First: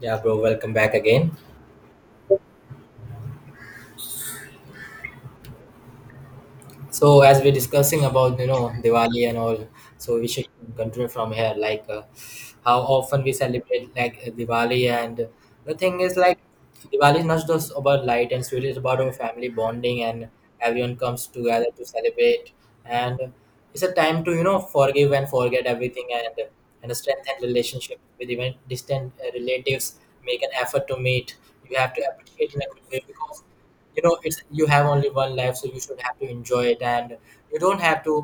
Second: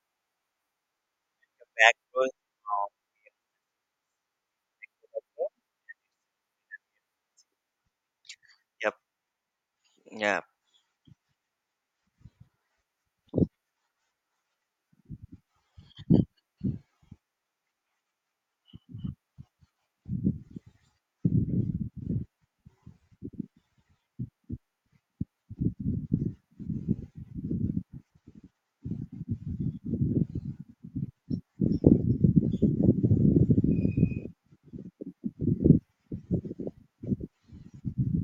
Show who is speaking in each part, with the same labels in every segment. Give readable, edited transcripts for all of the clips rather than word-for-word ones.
Speaker 1: Yeah, bro, welcome back again.
Speaker 2: Back, bro. Oh,
Speaker 1: So, as we're discussing about
Speaker 2: yep.
Speaker 1: Diwali and all, so we
Speaker 2: Yeah.
Speaker 1: should continue from here. How often we celebrate Diwali, and the thing is like Diwali is not just about light and sweet; it's about our family bonding, and everyone comes together to celebrate. And it's a time to forgive and forget everything, and strengthen relationship with even distant relatives. Make an effort to meet. You have to appreciate in a good way because it's you have only one life so you should have to enjoy it and you don't have to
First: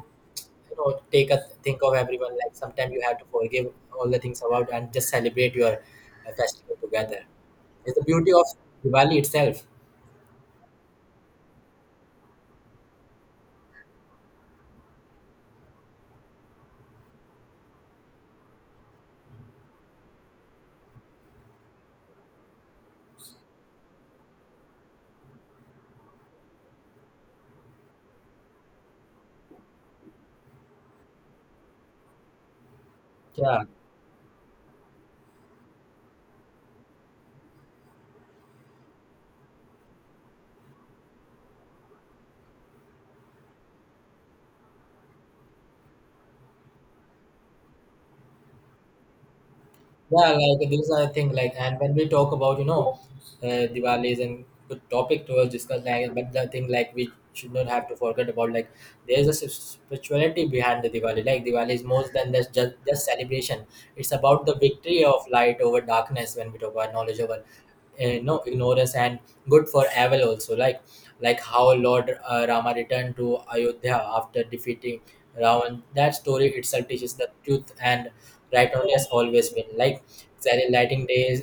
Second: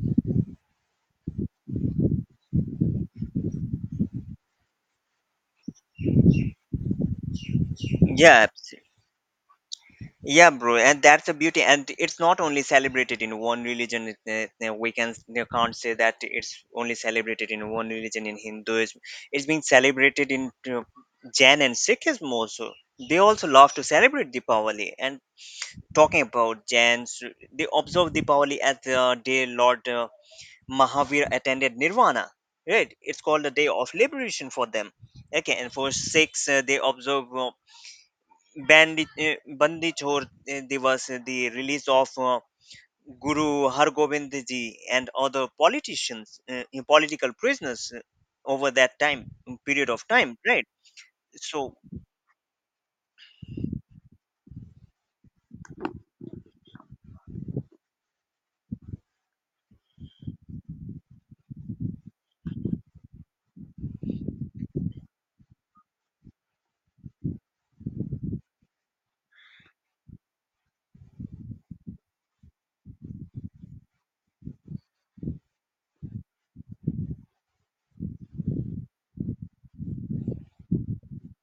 Speaker 1: take a think of everyone like sometimes you have to forgive all the things about and just celebrate your festival together. It's the beauty
Speaker 2: Yeah.
Speaker 1: of diwali itself.
Speaker 2: Yeah, bro. And that's the beauty. And it's not only celebrated in one religion. We can you can't say that it's only celebrated in one religion, in Hinduism. It's being celebrated in you Jain and Sikhism also. They also love to celebrate Deepavali. And talking about Jains, they observe Deepavali as the day Lord Mahavir attended Nirvana. Right? It's called the
Speaker 1: Yeah.
Speaker 2: day of liberation for them. Okay, and for six they observe Bandi Chhor Divas, the release of Guru Har Gobind Ji and other politicians, political prisoners, over that time, period of
Speaker 1: Yeah,
Speaker 2: time, right?
Speaker 1: like these are the thing. Like,
Speaker 2: So
Speaker 1: and when we talk about Diwali is a good topic to us discuss. Like, but the thing like we should not have to forget about like there is a spirituality behind the Diwali. Like Diwali is more than just celebration. It's about the victory of light over darkness when we talk about knowledge over ignore and good for evil also like how Lord Rama returned to Ayodhya after defeating Ravan. That story itself teaches the truth and right only has always been like Sally lighting days,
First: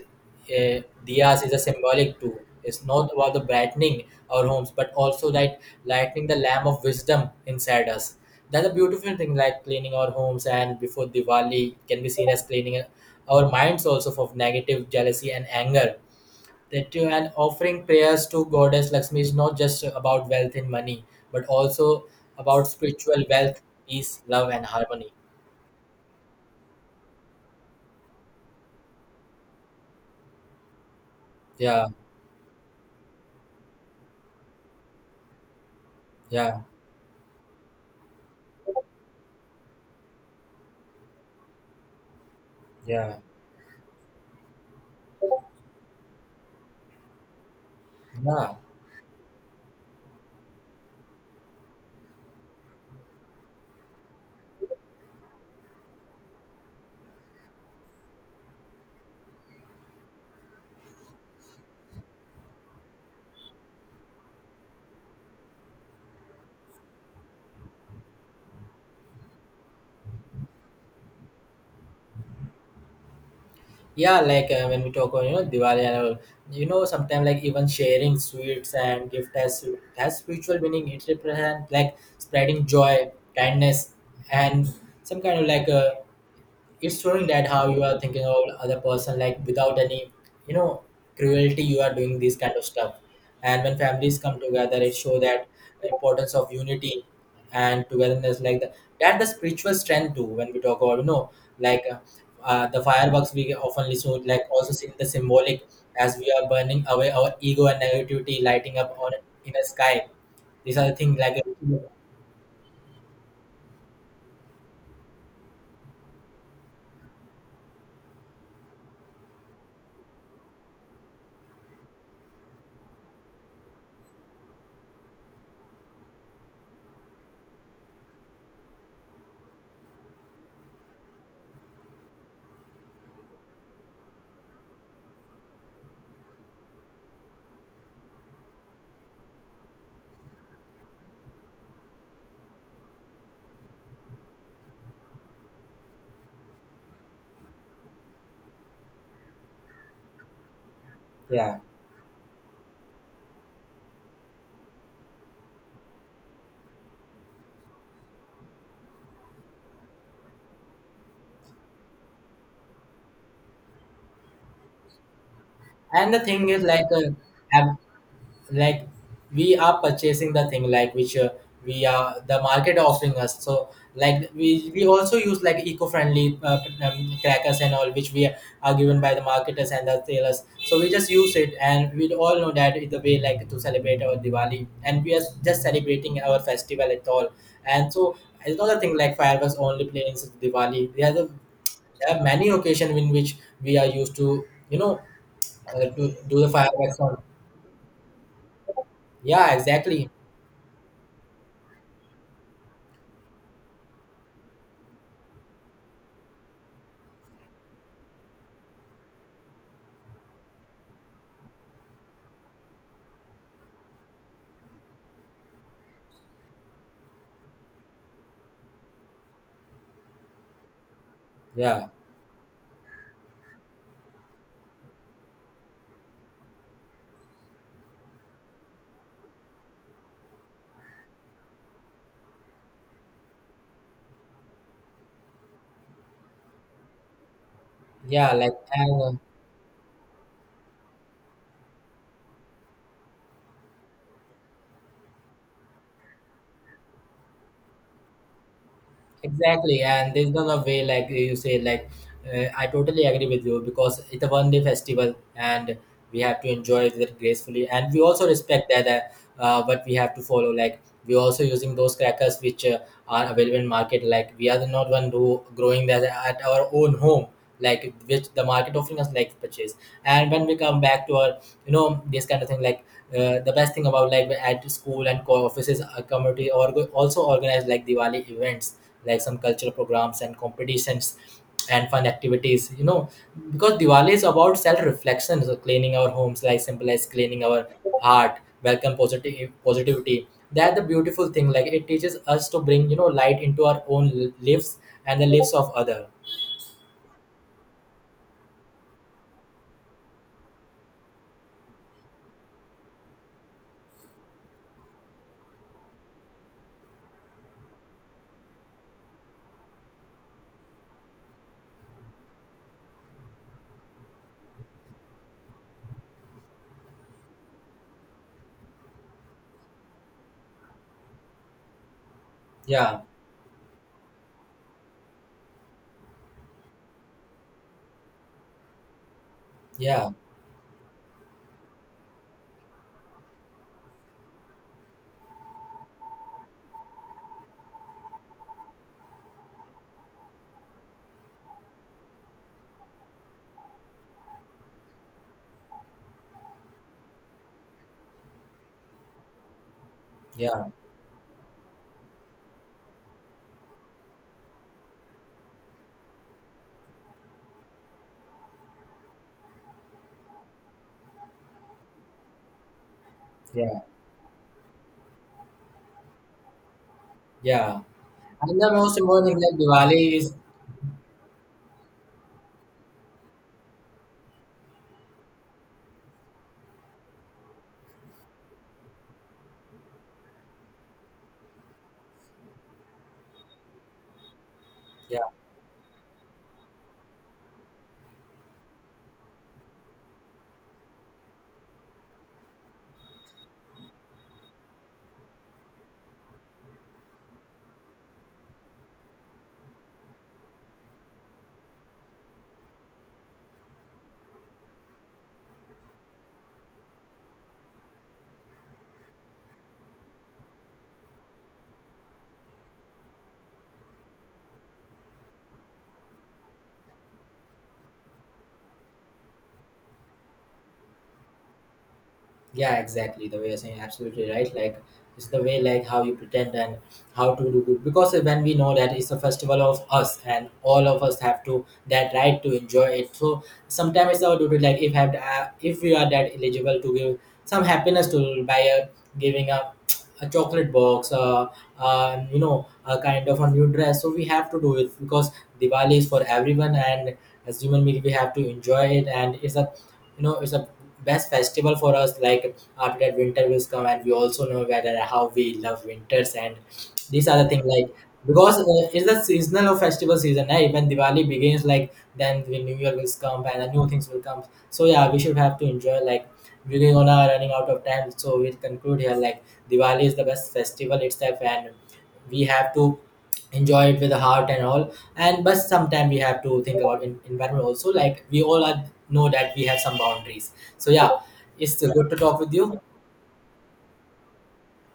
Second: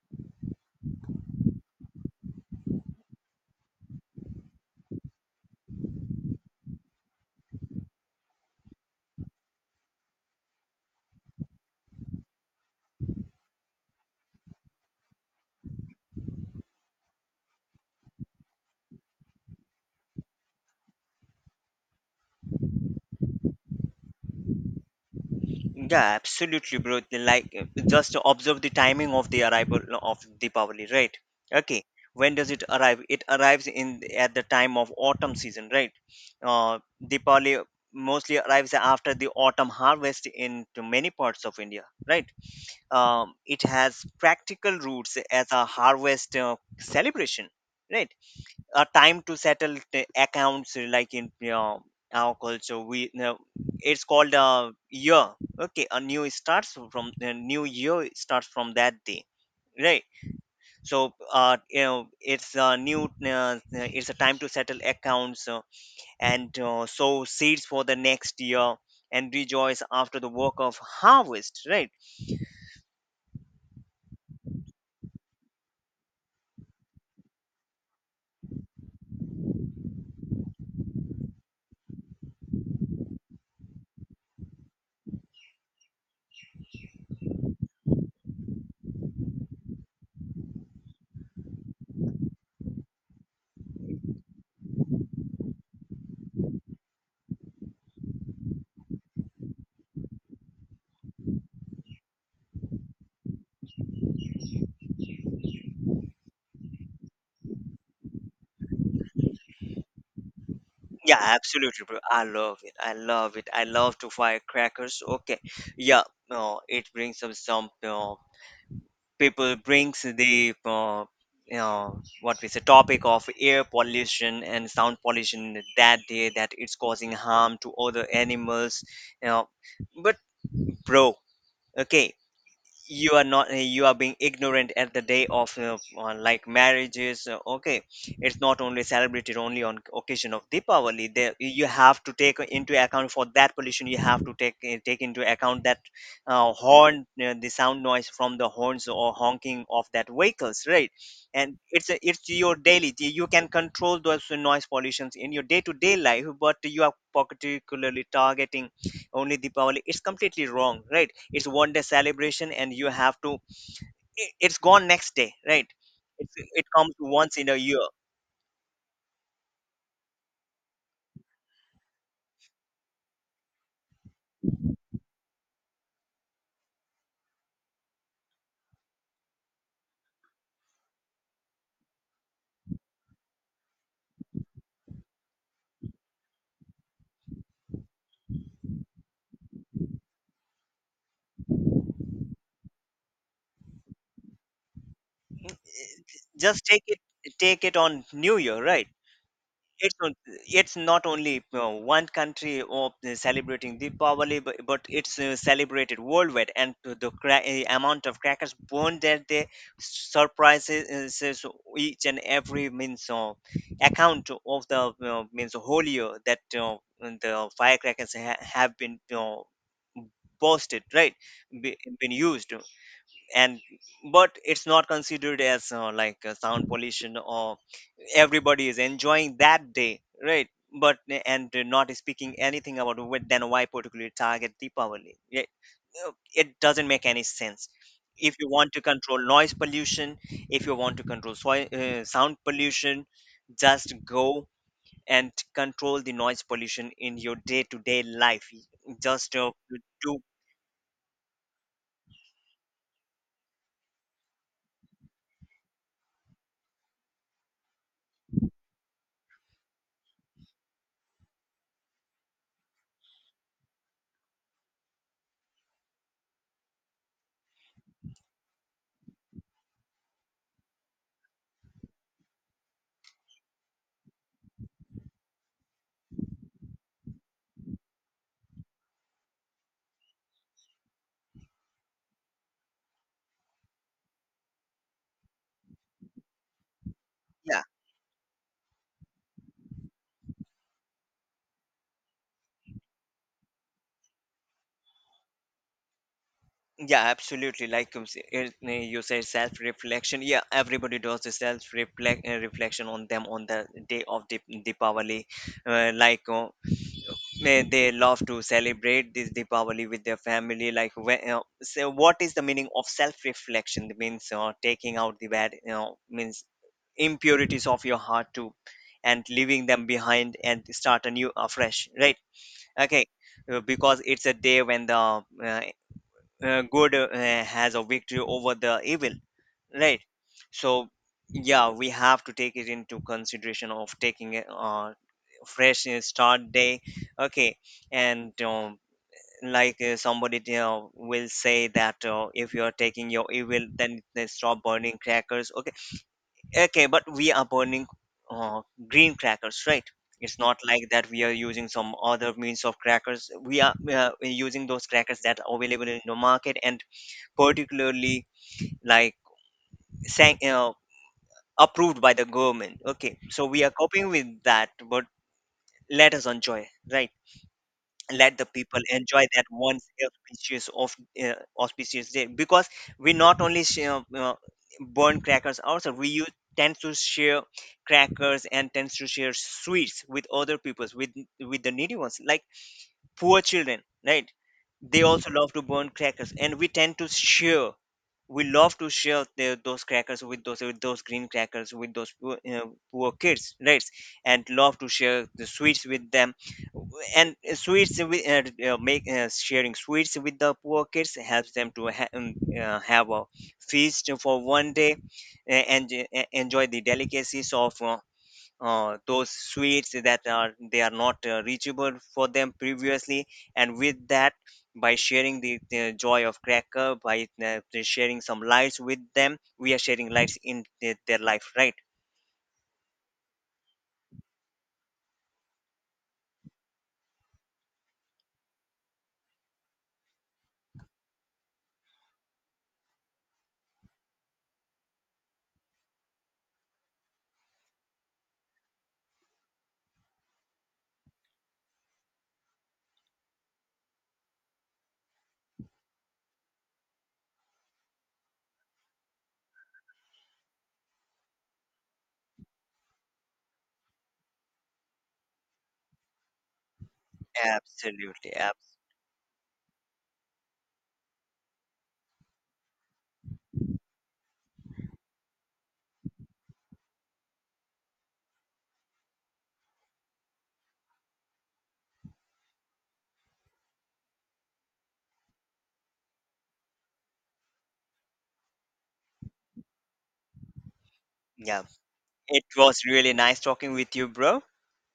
Speaker 1: uh, diyas is a symbolic tool. It's not about the brightening our homes but also like lighting the lamp of wisdom inside us. That's a beautiful thing like cleaning our homes and before Diwali can be seen as cleaning our minds also of negative jealousy and anger that you and offering prayers to goddess Lakshmi is not just about wealth and money, but also about spiritual wealth, peace, love, and harmony.
Speaker 2: yeah, absolutely, bro. Like, just observe the timing of the arrival of Deepavali, right?
Speaker 1: Yeah,
Speaker 2: Okay, when does it arrive? It arrives in at the time of autumn season, right?
Speaker 1: yeah,
Speaker 2: Uh, Deepavali mostly arrives after the autumn harvest in to many parts of India, right?
Speaker 1: yeah,
Speaker 2: It has practical roots as a harvest celebration, right?
Speaker 1: yeah,
Speaker 2: A time to settle the accounts like in our culture, we know it's called a year. Okay, a new starts from the new year starts from that day, right? So you know, it's a new it's a time to settle accounts, and sow seeds for the next year and rejoice after the work of harvest, right?
Speaker 1: yeah. When we talk on Diwali and all, sometimes like even sharing sweets and gift has spiritual meaning. It represents like spreading joy, kindness, and some kind of it's showing that how you are thinking of other person like without any you know cruelty you are doing this kind of stuff, and when families come together it show that the importance of unity and togetherness like that the spiritual strength too when we talk about like uh, the fireworks we often show like also seen the symbolic as we are burning away our ego and negativity lighting up on in the sky. These are the things
Speaker 2: Yeah, absolutely, bro. I love it. I love it. I love to firecrackers. Okay. Yeah, no, it brings up some, you know, people brings the you know, what we say topic of air pollution and sound pollution that day, that it's causing harm to other animals. You know, but bro, okay, you are not you are being ignorant at the day of like marriages, okay. It's not only celebrated only on occasion of Deepavali. There you have to take into account for that pollution. You have to take into account that horn the sound noise from the horns or honking of that vehicles, right?
Speaker 1: yeah.
Speaker 2: And it's your daily. You can control those noise pollutions in your day to day life, but you are particularly targeting only Deepavali. It's completely wrong, right? It's one day celebration and you have to it's gone next day, right?
Speaker 1: And the
Speaker 2: It's,
Speaker 1: thing is
Speaker 2: it comes once in a
Speaker 1: have
Speaker 2: year.
Speaker 1: like we are purchasing the thing like which we are the market offering us, so like we also use like eco-friendly crackers and all which we are given by the marketers and the sellers, so we just use it and we all know that it's a way like to celebrate our diwali and we are just celebrating our festival at all. And so it's not a thing like fireworks only planes diwali. There are many occasions in which we are used to to do the
Speaker 2: Just take
Speaker 1: fireworks
Speaker 2: it,
Speaker 1: on.
Speaker 2: take it on new year, right?
Speaker 1: Yeah,
Speaker 2: It's
Speaker 1: exactly.
Speaker 2: not, it's not only one country of celebrating Deepavali, but it's celebrated worldwide, and to the amount of crackers burned that day surprises each and every means account of the means holier that the firecrackers have been posted, right? Be,
Speaker 1: Yeah.
Speaker 2: been used. And but it's not considered as sound pollution or everybody is enjoying that day, right? But, and not speaking anything about what then why particularly target deepavali. Yeah, it doesn't make any sense.
Speaker 1: Yeah,
Speaker 2: If you
Speaker 1: like
Speaker 2: want to
Speaker 1: and
Speaker 2: control noise pollution, if you want to control sound pollution, just go and control the noise pollution in your day-to-day life. Just
Speaker 1: exactly, and
Speaker 2: do.
Speaker 1: there's no way like you say like I totally agree with you because it's a one day festival and we have to enjoy it gracefully and we also respect that what we have to follow like we're also using those crackers which are available in market like we are the not one who growing that at our own home, like which the market offering us like purchase. And when we come back to our this kind of thing the best thing about like at school and co offices a community or also organize like diwali events, like some cultural programs and competitions and fun activities, because diwali is about self reflection, so cleaning our homes like simple as cleaning
Speaker 2: Yeah.
Speaker 1: our heart welcome positive positivity. That's the beautiful thing like it teaches us to bring light into our own lives and the lives of other.
Speaker 2: Yeah, absolutely. Like you said, self reflection. Yeah, everybody does the self reflect reflection on them on the day of the Deepavali. Uh, like uh, may they love to celebrate this Deepavali with their family. Like, when, so what is the meaning of self reflection? It means taking out the bad, you know, means impurities of your heart too, and leaving them behind and start a new afresh. Right?
Speaker 1: Yeah,
Speaker 2: Okay. Because it's a day when the uh, good has a victory over the evil, right?
Speaker 1: yeah,
Speaker 2: So yeah, we have to take it into consideration of taking a fresh start day. Okay. And like somebody, you know, will say that if you are taking your evil then they stop burning crackers. Okay, okay, but we are burning uh, green crackers, right? It's not
Speaker 1: yeah,
Speaker 2: like that we are using some other means of crackers. We are using those crackers that are available in the market and particularly, like, sang, uh, approved by the government. Okay, so we are
Speaker 1: yeah,
Speaker 2: coping with that, but let us enjoy, right?
Speaker 1: yeah.
Speaker 2: Let the
Speaker 1: And the
Speaker 2: people
Speaker 1: most
Speaker 2: enjoy
Speaker 1: important thing
Speaker 2: that
Speaker 1: like
Speaker 2: one
Speaker 1: diwali is
Speaker 2: auspicious of auspicious day because we not only share, burn crackers ourselves, we use tend to share crackers and tends to share sweets with other peoples, with the needy ones, like poor children, right? They
Speaker 1: yeah.
Speaker 2: also love to burn crackers and we tend to share. We love to share those crackers with those, with those green crackers, with those poor, you know, poor kids, right? And love to share the sweets with them. And sweets with, make sharing sweets with the poor kids helps them to have a feast for one day, and enjoy the delicacies of those sweets that are they are not reachable for them previously. And with that, by sharing the joy of cracker, by sharing some lights with them, we are sharing lights in their life, right?
Speaker 1: Yeah, exactly the way you're saying absolutely right like it's the way like how you pretend and how to do good because when we know that it's a festival of us and all of us have to that right to enjoy it, so sometimes it's our duty like if have if we are that eligible to give some happiness to by giving up a chocolate box, you know, a kind of a new dress. So we have to do it because Diwali is for everyone, and as human being, we have to enjoy it. And it's a, you know, it's a best festival for us. Like after that, winter will come, and we also know whether how we love winters, and these are the things like
Speaker 2: Absolutely.
Speaker 1: because it's the seasonal of festival season. Eh? When Diwali begins, like then the New Year will come, and the new things will come. So yeah, we should have to enjoy like. We're gonna running out of time, so we'll conclude here. Like Diwali is the best festival itself, and we have to enjoy it with the heart and all. And but sometimes we have to think about environment also. Like we all are know that we have some boundaries. So yeah,
Speaker 2: Yeah,
Speaker 1: it's good to talk
Speaker 2: it
Speaker 1: with you.
Speaker 2: was really nice talking with you, bro.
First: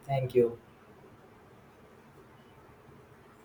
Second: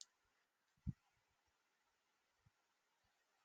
Speaker 1: Thank you.